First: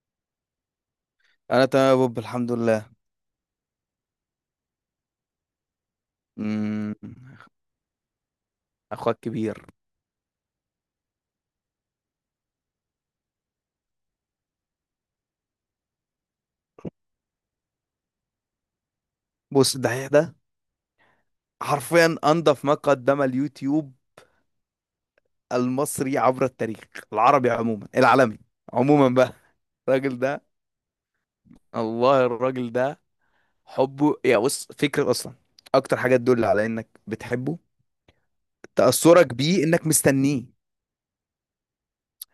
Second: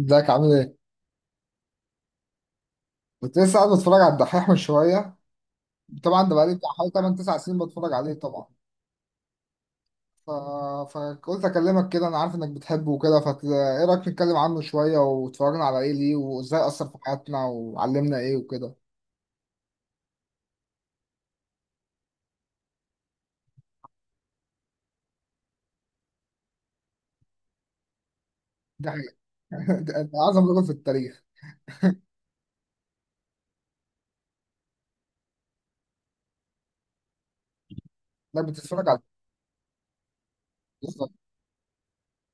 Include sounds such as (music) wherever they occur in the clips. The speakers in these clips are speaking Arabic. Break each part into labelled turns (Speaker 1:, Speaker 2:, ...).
Speaker 1: ازيك عامل ايه؟
Speaker 2: انا تمام يا بوب، الحمد لله.
Speaker 1: كنت لسه قاعد بتفرج على الدحيح من شويه. طبعا ده بقالي بتاع حوالي
Speaker 2: امم
Speaker 1: 8 9 سنين بتفرج عليه طبعا.
Speaker 2: اخوك كبير.
Speaker 1: ف... فقلت اكلمك كده، انا عارف انك بتحبه وكده. ايه رايك نتكلم عنه شويه واتفرجنا على ايه ليه وازاي اثر في حياتنا وعلمنا ايه وكده.
Speaker 2: بص، الدحيح ده حرفيا انضف ما قدم اليوتيوب المصري عبر التاريخ، العربي عموما، العالمي
Speaker 1: ده
Speaker 2: عموما
Speaker 1: حقيقة.
Speaker 2: بقى.
Speaker 1: (laughs) ده
Speaker 2: الراجل ده،
Speaker 1: اعظم رجل في التاريخ.
Speaker 2: الله، الراجل ده حبه، يا بص فكرة اصلا. اكتر حاجة تدل على انك بتحبه
Speaker 1: انك بتتفرج على.
Speaker 2: تأثرك بيه، انك مستنيه.
Speaker 1: بالظبط.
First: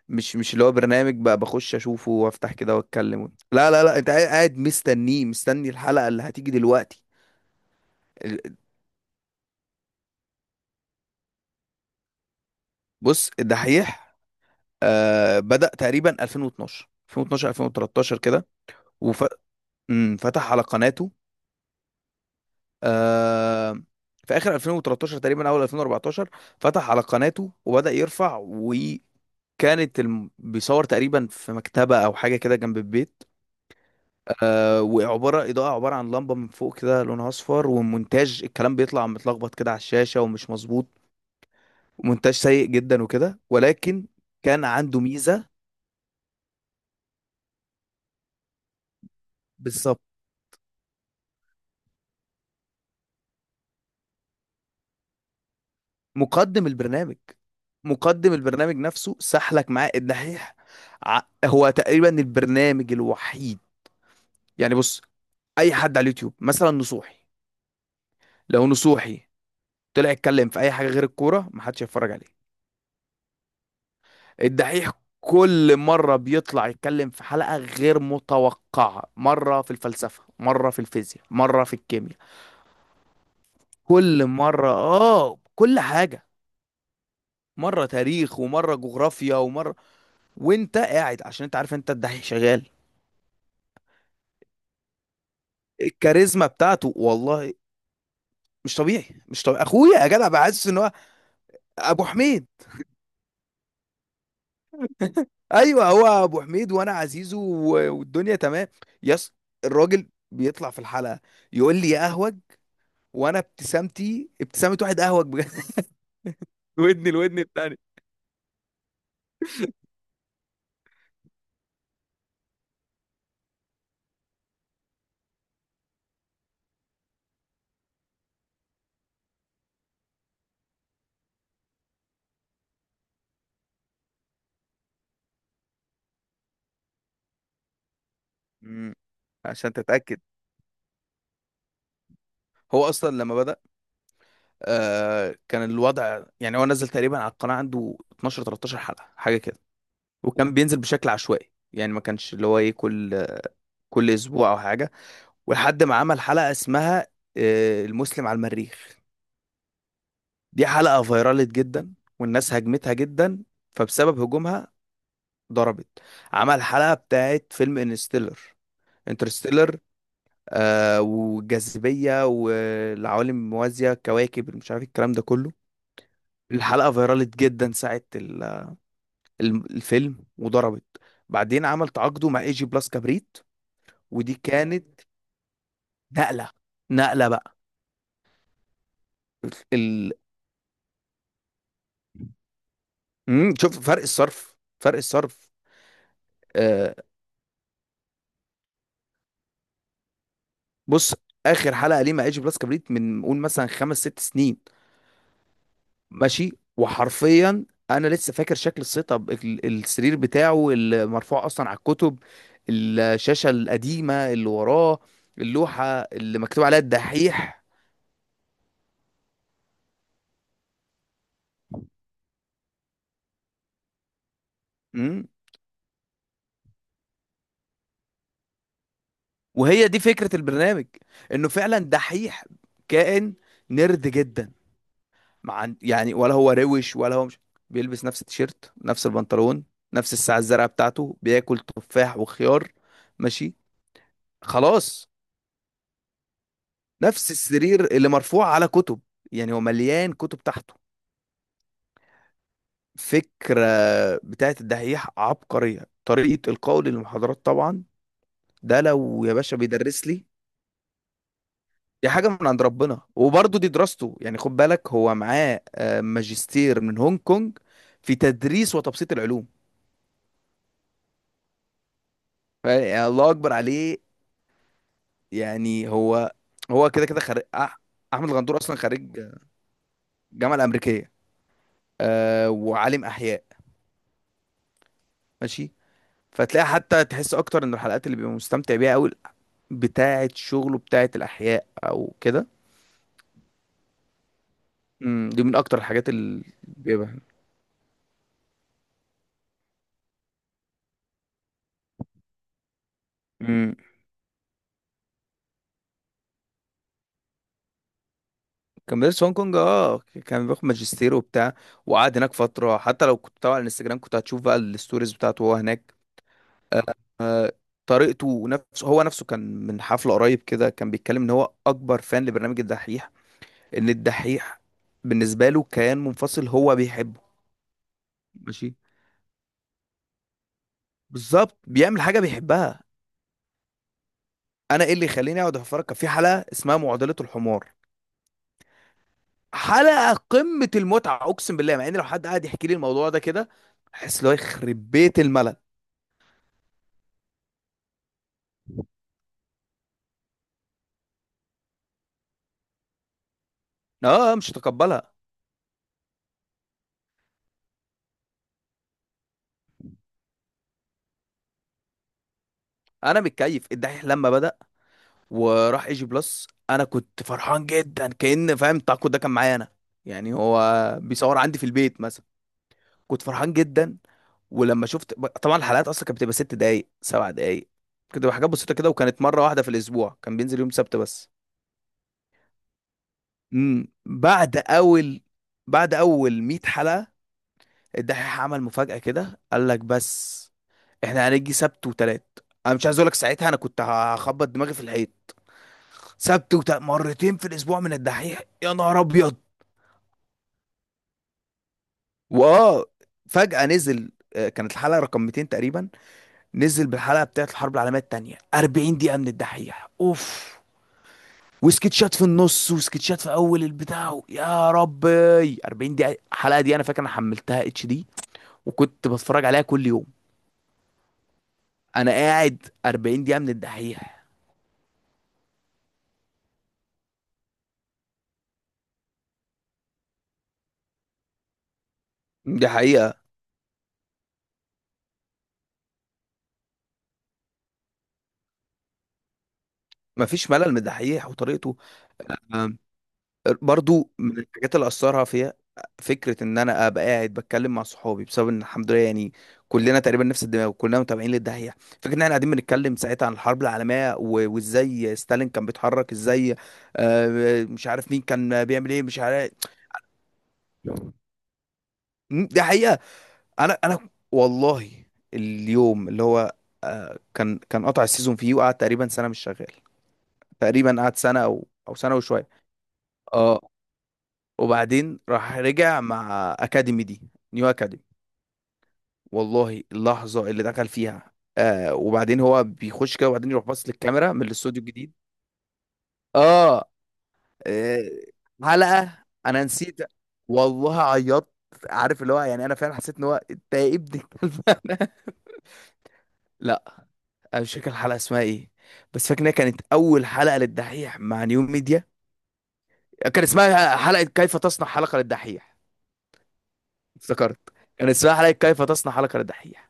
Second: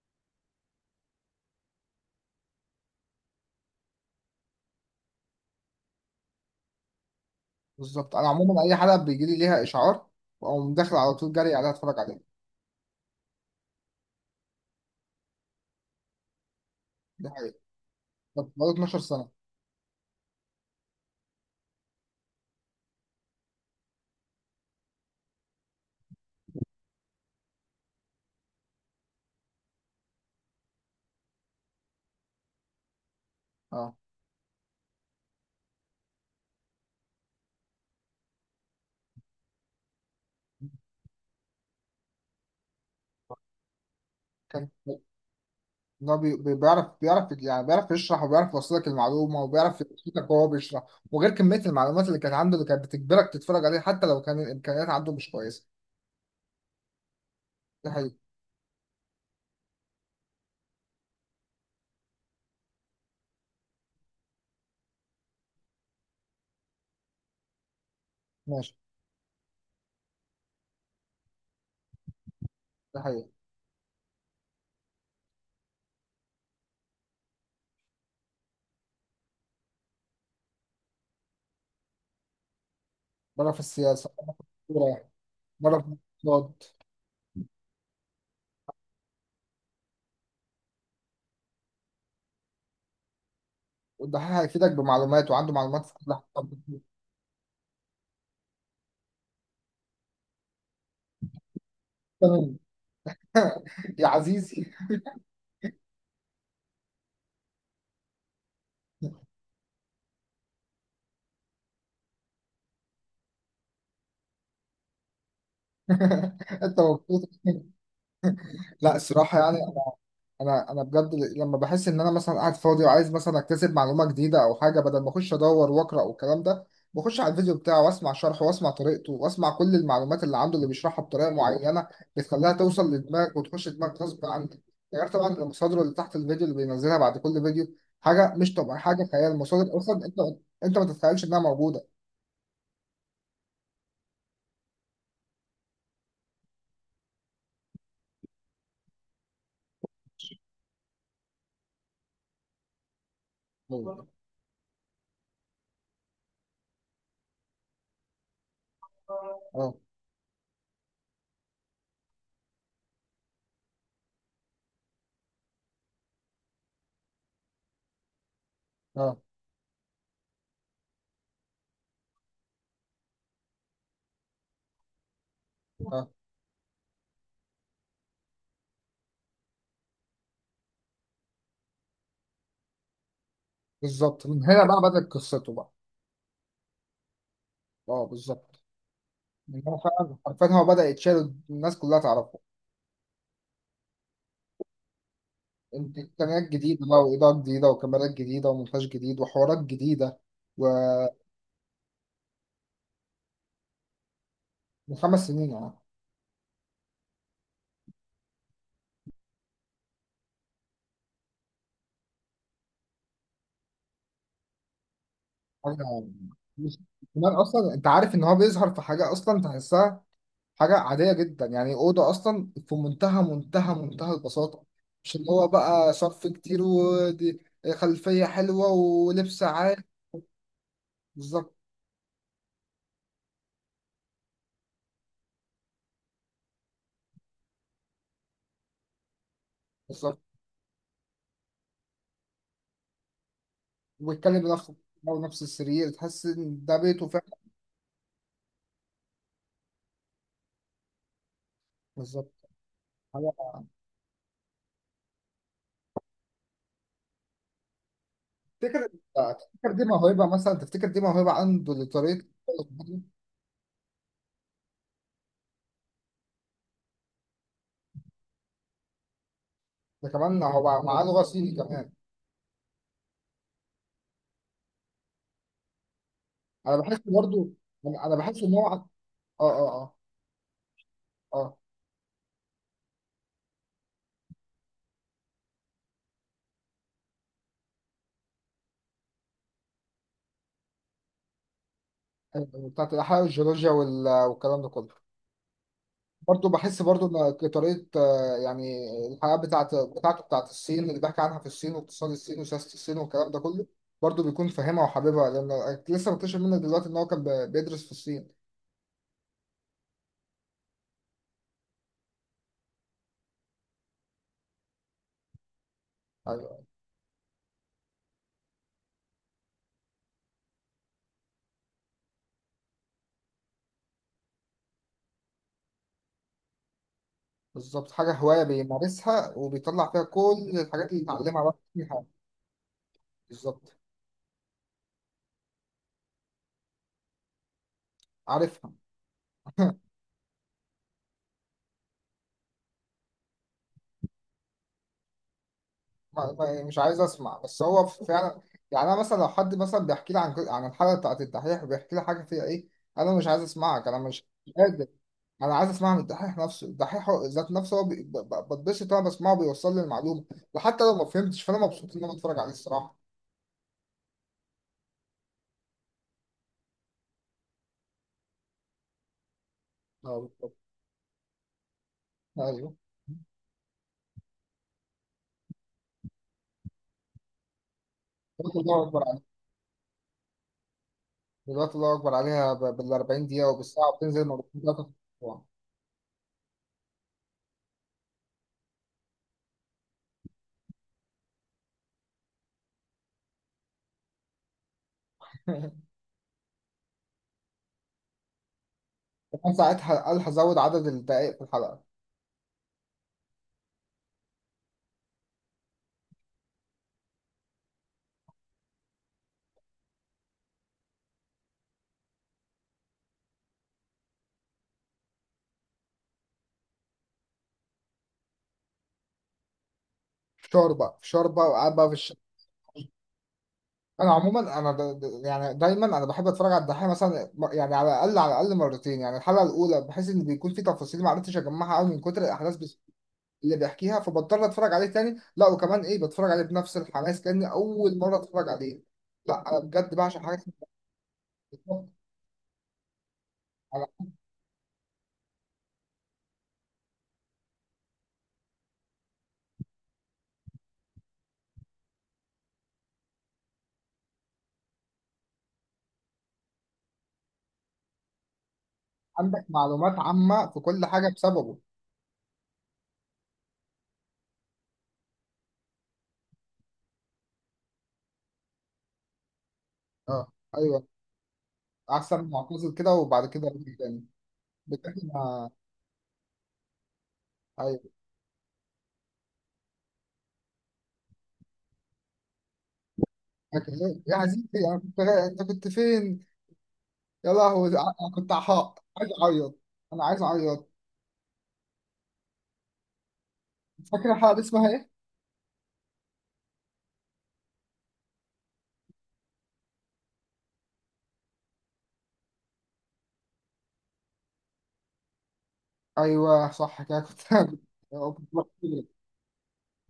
Speaker 2: مش اللي هو برنامج بقى بخش اشوفه وافتح كده واتكلم، لا لا لا، انت قاعد مستنيه، مستني الحلقة اللي هتيجي دلوقتي.
Speaker 1: بالظبط، انا
Speaker 2: ال-
Speaker 1: عموما اي حلقه بيجي لي ليها اشعار واقوم داخل على طول جري عليها اتفرج عليها.
Speaker 2: بص الدحيح بدأ تقريبا 2012
Speaker 1: ده
Speaker 2: 2012
Speaker 1: حقيقة.
Speaker 2: 2013 كده،
Speaker 1: طب بقالي 12 سنه.
Speaker 2: وفتح على قناته آه في آخر 2013 تقريبا أول 2014. فتح على قناته وبدأ يرفع، وكانت بيصور تقريبا في مكتبة أو حاجة كده جنب البيت.
Speaker 1: اه.
Speaker 2: وعبارة إضاءة، عبارة عن لمبة من فوق كده لونها أصفر، ومونتاج الكلام بيطلع متلخبط كده على الشاشة ومش مظبوط، مونتاج سيء جدا وكده، ولكن كان
Speaker 1: كان.
Speaker 2: عنده ميزة.
Speaker 1: إن هو بيعرف يعني بيعرف يشرح وبيعرف يوصلك المعلومة وبيعرف
Speaker 2: بالظبط.
Speaker 1: يشرحك وهو بيشرح. وغير كمية المعلومات اللي كانت عنده اللي كانت بتجبرك تتفرج عليه حتى لو كان الإمكانيات عنده مش كويسة.
Speaker 2: مقدم البرنامج،
Speaker 1: ده حقيقي.
Speaker 2: مقدم البرنامج نفسه سحلك معاه الدحيح. هو تقريبا البرنامج الوحيد، يعني بص، اي حد على اليوتيوب مثلا نصوحي، لو
Speaker 1: ماشي.
Speaker 2: نصوحي طلع يتكلم في اي حاجه غير الكوره محدش هيتفرج عليه.
Speaker 1: ده حقيقي.
Speaker 2: الدحيح كل مره بيطلع يتكلم في حلقه غير متوقعه، مره في الفلسفه، مره في الفيزياء، مره في الكيمياء،
Speaker 1: مرة في السياسة،
Speaker 2: كل
Speaker 1: مرة في
Speaker 2: مره،
Speaker 1: الكورة،
Speaker 2: اه،
Speaker 1: مرة
Speaker 2: كل
Speaker 1: في
Speaker 2: حاجه،
Speaker 1: الاقتصاد.
Speaker 2: مره تاريخ، ومره جغرافيا، ومره، وانت قاعد عشان انت عارف انت الدحيح شغال.
Speaker 1: والدحيح هيفيدك بمعلومات وعنده معلومات في كل
Speaker 2: الكاريزما
Speaker 1: حاجة. (laughs)
Speaker 2: بتاعته والله مش طبيعي، مش طبيعي، اخويا يا جدع، بحسس ان هو ابو حميد.
Speaker 1: تمام. يا عزيزي.
Speaker 2: (laughs) ايوه هو ابو حميد وانا عزيزه والدنيا تمام. يس. الراجل بيطلع في الحلقه يقول لي يا اهوج، وانا ابتسامتي ابتسامه واحد اهوج بجد. (laughs)
Speaker 1: (laughs) انت
Speaker 2: ودني
Speaker 1: مبسوط.
Speaker 2: الودن التاني.
Speaker 1: لا الصراحة يعني انا بجد لما بحس ان انا مثلا قاعد فاضي وعايز مثلا اكتسب معلومه جديده او حاجه، بدل ما اخش ادور واقرا والكلام ده بخش على الفيديو بتاعه واسمع شرحه واسمع طريقته واسمع كل المعلومات اللي عنده اللي بيشرحها بطريقه معينه بتخليها توصل لدماغك وتخش دماغك غصب عنك. يعني غير طبعا المصادر اللي تحت الفيديو اللي بينزلها بعد كل فيديو. حاجه مش طبيعيه،
Speaker 2: مم.
Speaker 1: حاجه خيال
Speaker 2: عشان
Speaker 1: مصادر، اصلا انت
Speaker 2: تتاكد،
Speaker 1: انت ما تتخيلش انها موجوده.
Speaker 2: هو اصلا لما بدا كان الوضع، يعني هو نزل تقريبا على القناه عنده 12 13 حلقه حاجه كده، وكان بينزل بشكل عشوائي، يعني ما كانش اللي هو ايه، كل
Speaker 1: اه،
Speaker 2: كل اسبوع او حاجه. ولحد ما عمل حلقة اسمها المسلم على المريخ. دي حلقة فيرالت جدا، والناس هاجمتها جدا، فبسبب هجومها ضربت. عمل حلقة بتاعت فيلم انستيلر،
Speaker 1: اه،
Speaker 2: انترستيلر، والجاذبية والعوالم الموازية، الكواكب، مش عارف الكلام ده كله.
Speaker 1: اه.
Speaker 2: الحلقة فيرالت جدا ساعة الفيلم، وضربت. بعدين عمل تعاقده مع اي جي بلاس كبريت،
Speaker 1: بالظبط
Speaker 2: ودي
Speaker 1: من هنا بقى
Speaker 2: كانت
Speaker 1: بدأت قصته بقى.
Speaker 2: نقلة، نقلة بقى.
Speaker 1: اه بالظبط، من هنا
Speaker 2: ال-
Speaker 1: فعلا حرفيا هو بدأ يتشال الناس كلها تعرفه.
Speaker 2: شوف فرق الصرف، فرق الصرف.
Speaker 1: انت امكانيات جديده
Speaker 2: آه
Speaker 1: بقى واضاءات جديده وكاميرات جديده ومونتاج جديد وحوارات جديده. ومن
Speaker 2: بص، اخر حلقه ليه مع ايجي بلس كبريت من قول مثلا خمس ست سنين،
Speaker 1: 5 سنين اه.
Speaker 2: ماشي. وحرفيا انا لسه فاكر شكل السيت اب، السرير بتاعه المرفوع اصلا على الكتب، الشاشه القديمه اللي وراه، اللوحه
Speaker 1: حاجه
Speaker 2: اللي مكتوب
Speaker 1: مش-
Speaker 2: عليها
Speaker 1: كمان
Speaker 2: الدحيح.
Speaker 1: اصلا انت عارف ان هو بيظهر في حاجه اصلا تحسها. حاجه عاديه جدا، يعني اوضه اصلا في منتهى منتهى منتهى البساطه. مش
Speaker 2: امم،
Speaker 1: اللي هو بقى صرف كتير، ودي خلفيه حلوه ولبس عالي.
Speaker 2: وهي دي فكره البرنامج، انه
Speaker 1: بالظبط.
Speaker 2: فعلا دحيح، كائن نرد جدا، ما عن... يعني ولا هو روش ولا هو مش، بيلبس نفس التيشيرت، نفس البنطلون، نفس
Speaker 1: بالظبط،
Speaker 2: الساعة الزرقاء بتاعته، بياكل تفاح وخيار، ماشي،
Speaker 1: وبيتكلم بنفسه.
Speaker 2: خلاص.
Speaker 1: هو نفس السرير، تحس ان ده بيته فعلا.
Speaker 2: نفس السرير اللي مرفوع على كتب، يعني هو مليان كتب تحته.
Speaker 1: بالظبط.
Speaker 2: فكرة بتاعت الدحيح عبقرية، طريقة القول للمحاضرات طبعا، ده
Speaker 1: تفتكر.
Speaker 2: لو يا باشا
Speaker 1: تفتكر دي
Speaker 2: بيدرس لي.
Speaker 1: موهبة، مثلا تفتكر دي موهبة عنده
Speaker 2: دي
Speaker 1: لطريقة
Speaker 2: حاجة من عند
Speaker 1: التفكير؟
Speaker 2: ربنا، وبرضه دي دراسته، يعني خد بالك هو معاه ماجستير من هونج كونج في تدريس وتبسيط العلوم.
Speaker 1: ده كمان هو معاه لغة صيني كمان.
Speaker 2: يعني الله اكبر عليه. يعني هو،
Speaker 1: أنا
Speaker 2: هو
Speaker 1: بحس
Speaker 2: كده كده خريج
Speaker 1: برضو. يعني أنا
Speaker 2: احمد
Speaker 1: بحس إن
Speaker 2: الغندور اصلا خريج
Speaker 1: آه، آه، آه.
Speaker 2: الجامعه الامريكيه،
Speaker 1: آه.
Speaker 2: وعالم احياء، ماشي. فتلاقي حتى تحس اكتر ان الحلقات اللي بيبقى مستمتع بيها قوي بتاعه شغله بتاعه الاحياء او كده.
Speaker 1: يعني بتاعت الأحياء والجيولوجيا والكلام ده كله.
Speaker 2: أمم، دي من اكتر الحاجات اللي
Speaker 1: برضو بحس برضو
Speaker 2: بيبقى.
Speaker 1: إن طريقة يعني الحياة بتاعت بتاعته بتاعت الصين اللي بحكي عنها، في الصين واقتصاد الصين وسياسة الصين والكلام ده كله.
Speaker 2: امم.
Speaker 1: برضو بيكون فاهمها وحاببها لأنه لسه مكتشف منه دلوقتي إن هو كان بيدرس في الصين.
Speaker 2: كان بيدرس في هونج كونج، كان بياخد ماجستير وبتاع، وقعد هناك فتره. حتى لو كنت تابع على الانستجرام كنت هتشوف بقى الستوريز بتاعته وهو هناك.
Speaker 1: أيوة.
Speaker 2: آه، طريقته، نفسه هو نفسه كان من حفله قريب كده كان بيتكلم ان هو اكبر فان لبرنامج الدحيح، ان الدحيح بالنسبه له كيان منفصل هو بيحبه.
Speaker 1: بالظبط، حاجة هواية
Speaker 2: ماشي.
Speaker 1: بيمارسها وبيطلع فيها كل الحاجات اللي اتعلمها بقى
Speaker 2: بالظبط بيعمل
Speaker 1: فيها.
Speaker 2: حاجه بيحبها.
Speaker 1: بالظبط.
Speaker 2: انا ايه اللي يخليني اقعد اتفرج؟ كان في حلقه اسمها معضله الحمار،
Speaker 1: عارفها.
Speaker 2: حلقه قمه المتعه، اقسم بالله. مع ان لو حد قاعد يحكي لي الموضوع ده كده احس اللي هو يخرب بيت الملل.
Speaker 1: ما مش عايز اسمع، بس هو فعلا يعني انا مثلا لو حد مثلا بيحكي لي عن الحلقة بتاعت الدحيح وبيحكي لي حاجة فيها ايه، انا مش عايز اسمعك، انا مش
Speaker 2: اه، مش
Speaker 1: مش قادر.
Speaker 2: هتقبلها.
Speaker 1: انا عايز اسمعها من الدحيح نفسه، الدحيح ذات نفسه هو بتبسط وانا بسمعه بيوصل لي المعلومة، وحتى لو ما فهمتش فانا مبسوط ان انا بتفرج عليه الصراحة.
Speaker 2: انا متكيف. الدحيح لما بدأ وراح اي جي بلس انا كنت فرحان جدا، كأن فاهم تاكو ده كان معايا انا،
Speaker 1: اه
Speaker 2: يعني
Speaker 1: بالظبط.
Speaker 2: هو بيصور عندي في البيت مثلا.
Speaker 1: ايوه.
Speaker 2: كنت فرحان جدا. ولما شفت طبعا، الحلقات اصلا كانت بتبقى 6 دقايق 7 دقايق، كانت بتبقى حاجات
Speaker 1: دلوقتي
Speaker 2: بسيطه
Speaker 1: الله
Speaker 2: كده،
Speaker 1: اكبر عليها.
Speaker 2: وكانت مره واحده في الاسبوع، كان بينزل يوم سبت بس.
Speaker 1: دلوقتي الله اكبر عليها بال 40 دقيقة
Speaker 2: امم،
Speaker 1: وبالساعة، وبتنزل
Speaker 2: بعد
Speaker 1: مرتين ثلاثة في
Speaker 2: اول
Speaker 1: الأسبوع.
Speaker 2: بعد اول 100 حلقه الدحيح عمل مفاجاه كده، قال لك، بس احنا هنيجي سبت وتلات. انا مش عايز اقول لك ساعتها انا كنت هخبط دماغي في الحيط. سبت وتلات، مرتين في الاسبوع من الدحيح، يا نهار ابيض.
Speaker 1: كمان ساعتها قال هزود عدد الدقائق في الحلقه.
Speaker 2: واه فجاه نزل، كانت الحلقه رقم 200 تقريبا، نزل بالحلقه بتاعت الحرب العالميه التانيه، 40 دقيقه من الدحيح اوف، وسكتشات في النص وسكتشات في اول البتاع، يا ربي، 40 دقيقه. الحلقه دي انا فاكر انا حملتها اتش دي، وكنت بتفرج عليها كل يوم.
Speaker 1: فشار بقى، فشار بقى وقاعد بقى في
Speaker 2: انا
Speaker 1: الشارع.
Speaker 2: قاعد 40 دقيقه من
Speaker 1: انا
Speaker 2: الدحيح.
Speaker 1: عموما انا يعني دايما انا بحب اتفرج على الدحيح مثلا، يعني على الاقل على الاقل مرتين، يعني الحلقه الاولى بحيث ان بيكون في تفاصيل ما عرفتش اجمعها قوي من كتر الاحداث،
Speaker 2: دي
Speaker 1: بس
Speaker 2: حقيقة.
Speaker 1: اللي بيحكيها فبضطر اتفرج عليه تاني. لا وكمان ايه، بتفرج عليه بنفس الحماس كاني اول مره اتفرج عليه. لا انا بجد بعشق حاجه
Speaker 2: مفيش ملل من الدحيح وطريقته.
Speaker 1: اسمها. أنا.
Speaker 2: برضو من الحاجات اللي اثرها فيها فكره ان انا ابقى قاعد بتكلم مع صحابي، بسبب ان الحمد لله يعني كلنا تقريبا نفس الدماغ وكلنا متابعين للداهيه. فكره ان احنا قاعدين بنتكلم ساعتها عن الحرب العالميه وازاي ستالين كان بيتحرك ازاي. مش عارف مين كان بيعمل ايه، مش
Speaker 1: عندك
Speaker 2: عارف.
Speaker 1: معلومات عامه في كل حاجه بسببه.
Speaker 2: مم، دي حقيقه. انا والله، اليوم اللي هو، كان كان قطع السيزون فيه، وقعد تقريبا سنه مش شغال،
Speaker 1: اه. ايوه،
Speaker 2: تقريبا قعد سنه او سنه
Speaker 1: احسن
Speaker 2: وشويه.
Speaker 1: معتزل كده وبعد كده
Speaker 2: اه،
Speaker 1: رجع تاني. بجد
Speaker 2: وبعدين راح رجع مع اكاديمي دي، نيو
Speaker 1: أيوه.
Speaker 2: اكاديمي. والله اللحظه اللي دخل فيها، وبعدين هو بيخش كده وبعدين يروح
Speaker 1: لكن،
Speaker 2: باص
Speaker 1: يا
Speaker 2: للكاميرا من
Speaker 1: عزيزي
Speaker 2: الاستوديو الجديد.
Speaker 1: انت كنت فين.
Speaker 2: اه
Speaker 1: يا لهوي
Speaker 2: آه،
Speaker 1: انا كنت عحاق عايز
Speaker 2: حلقه
Speaker 1: اعيط.
Speaker 2: انا نسيت.
Speaker 1: انا عايز اعيط.
Speaker 2: والله عيطت. عارف اللي هو، يعني انا فعلا حسيت ان هو انت يا
Speaker 1: فاكر
Speaker 2: ابن
Speaker 1: الحلقه دي
Speaker 2: الكلب.
Speaker 1: اسمها ايه.
Speaker 2: (laughs) لا، انا مش فاكر الحلقه اسمها ايه، بس فاكر انها كانت اول حلقه للدحيح مع نيو ميديا. كان اسمها حلقه كيف تصنع حلقه للدحيح.
Speaker 1: ايوه صح كده كنت
Speaker 2: افتكرت،
Speaker 1: (laughs)
Speaker 2: كان
Speaker 1: كنت
Speaker 2: اسمها حلقه كيف
Speaker 1: بحكي
Speaker 2: تصنع حلقه للدحيح.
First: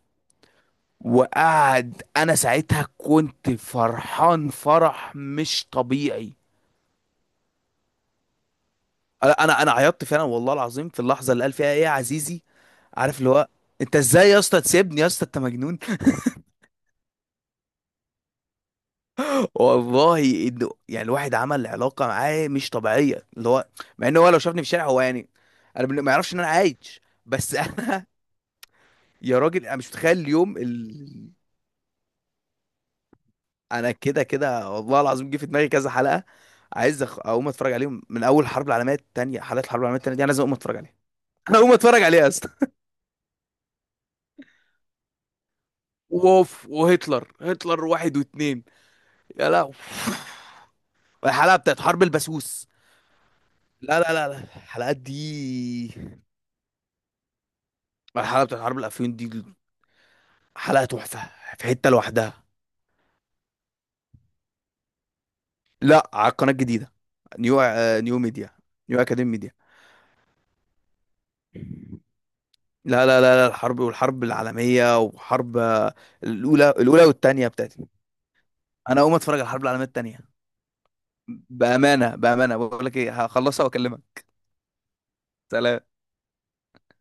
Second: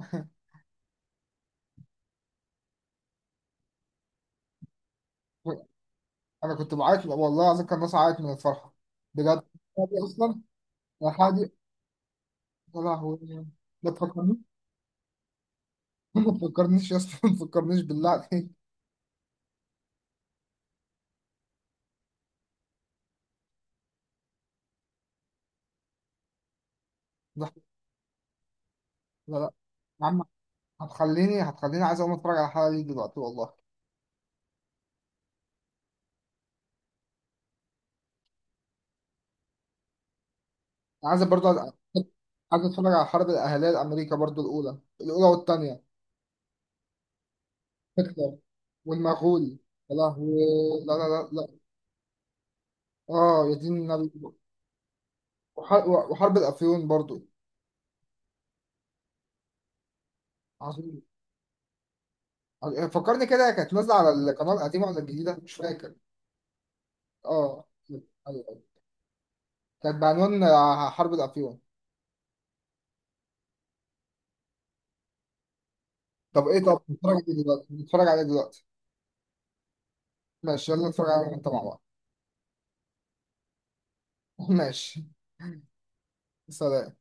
Speaker 2: وقعد انا ساعتها كنت فرحان فرح
Speaker 1: لك.
Speaker 2: مش طبيعي.
Speaker 1: انا كنت بعيط والله العظيم، كان الناس عيط من الفرحه. بجد
Speaker 2: انا انا أنا
Speaker 1: الحلقة دي
Speaker 2: عيطت فعلا
Speaker 1: اصلا.
Speaker 2: والله العظيم في
Speaker 1: الحلقه
Speaker 2: اللحظه اللي
Speaker 1: دي.
Speaker 2: قال فيها ايه يا عزيزي.
Speaker 1: يا
Speaker 2: عارف اللي
Speaker 1: لهوي.
Speaker 2: هو
Speaker 1: ما
Speaker 2: انت ازاي
Speaker 1: تفكرنيش.
Speaker 2: يا اسطى تسيبني، يا اسطى انت مجنون.
Speaker 1: (laughs) ما تفكرنيش يا اسطى، ما تفكرنيش بالله (laughs) عليك.
Speaker 2: (laughs) والله يعني الواحد عمل علاقه معاه مش طبيعيه، اللي هو مع ان هو لو شافني في الشارع هو يعني انا ما يعرفش ان انا عايش
Speaker 1: لا،
Speaker 2: بس. (laughs) انا،
Speaker 1: لا،
Speaker 2: يا
Speaker 1: لا.
Speaker 2: راجل انا مش
Speaker 1: يا
Speaker 2: متخيل
Speaker 1: عم،
Speaker 2: اليوم.
Speaker 1: هتخليني عايز اقوم اتفرج على الحلقه دي دلوقتي والله.
Speaker 2: انا كده كده والله العظيم جه في دماغي كذا حلقه، عايز اقوم اتفرج عليهم من اول الحرب العالميه الثانيه. حلقات الحرب العالميه الثانيه دي انا لازم اقوم اتفرج عليها.
Speaker 1: عايز
Speaker 2: (laughs)
Speaker 1: برضو
Speaker 2: انا اقوم اتفرج عليها يا اسطى.
Speaker 1: عايز اتفرج على الحرب الاهليه الامريكا برضو الاولى والثانيه.
Speaker 2: ووف، وهتلر، هتلر واحد
Speaker 1: هتلر
Speaker 2: واتنين. يا
Speaker 1: والمغول.
Speaker 2: لهوي.
Speaker 1: يا لهوي. لا، لا، لا،
Speaker 2: الحلقه
Speaker 1: لا.
Speaker 2: بتاعت حرب البسوس.
Speaker 1: اه يا دين
Speaker 2: لا
Speaker 1: النبي.
Speaker 2: لا لا لا، الحلقات دي
Speaker 1: وحرب الافيون برضو.
Speaker 2: الحلقه بتاعت حرب الافيون دي حلقه
Speaker 1: عظيم.
Speaker 2: تحفه في حته لوحدها.
Speaker 1: فكرني كده، كانت نازله على القناه القديمه ولا الجديده؟ مش فاكر.
Speaker 2: لا، على القناه الجديده، نيو
Speaker 1: اه. ايوه
Speaker 2: نيو ميديا،
Speaker 1: أيوة.
Speaker 2: نيو اكاديمي
Speaker 1: كانت بعنوان حرب الافيون.
Speaker 2: ميديا. لا لا لا لا، الحرب، والحرب العالمية وحرب،
Speaker 1: طب ايه،
Speaker 2: الأولى،
Speaker 1: طب
Speaker 2: الأولى
Speaker 1: نتفرج عليه
Speaker 2: والتانية
Speaker 1: دلوقتي،
Speaker 2: بتاعتي،
Speaker 1: نتفرج عليه دلوقتي.
Speaker 2: أنا أقوم أتفرج على الحرب العالمية التانية.
Speaker 1: ماشي يلا نتفرج عليه انت مع بعض.
Speaker 2: بأمانة، بأمانة بقول لك إيه، هخلصها وأكلمك.
Speaker 1: (laughs) ماشي.
Speaker 2: سلام
Speaker 1: سلام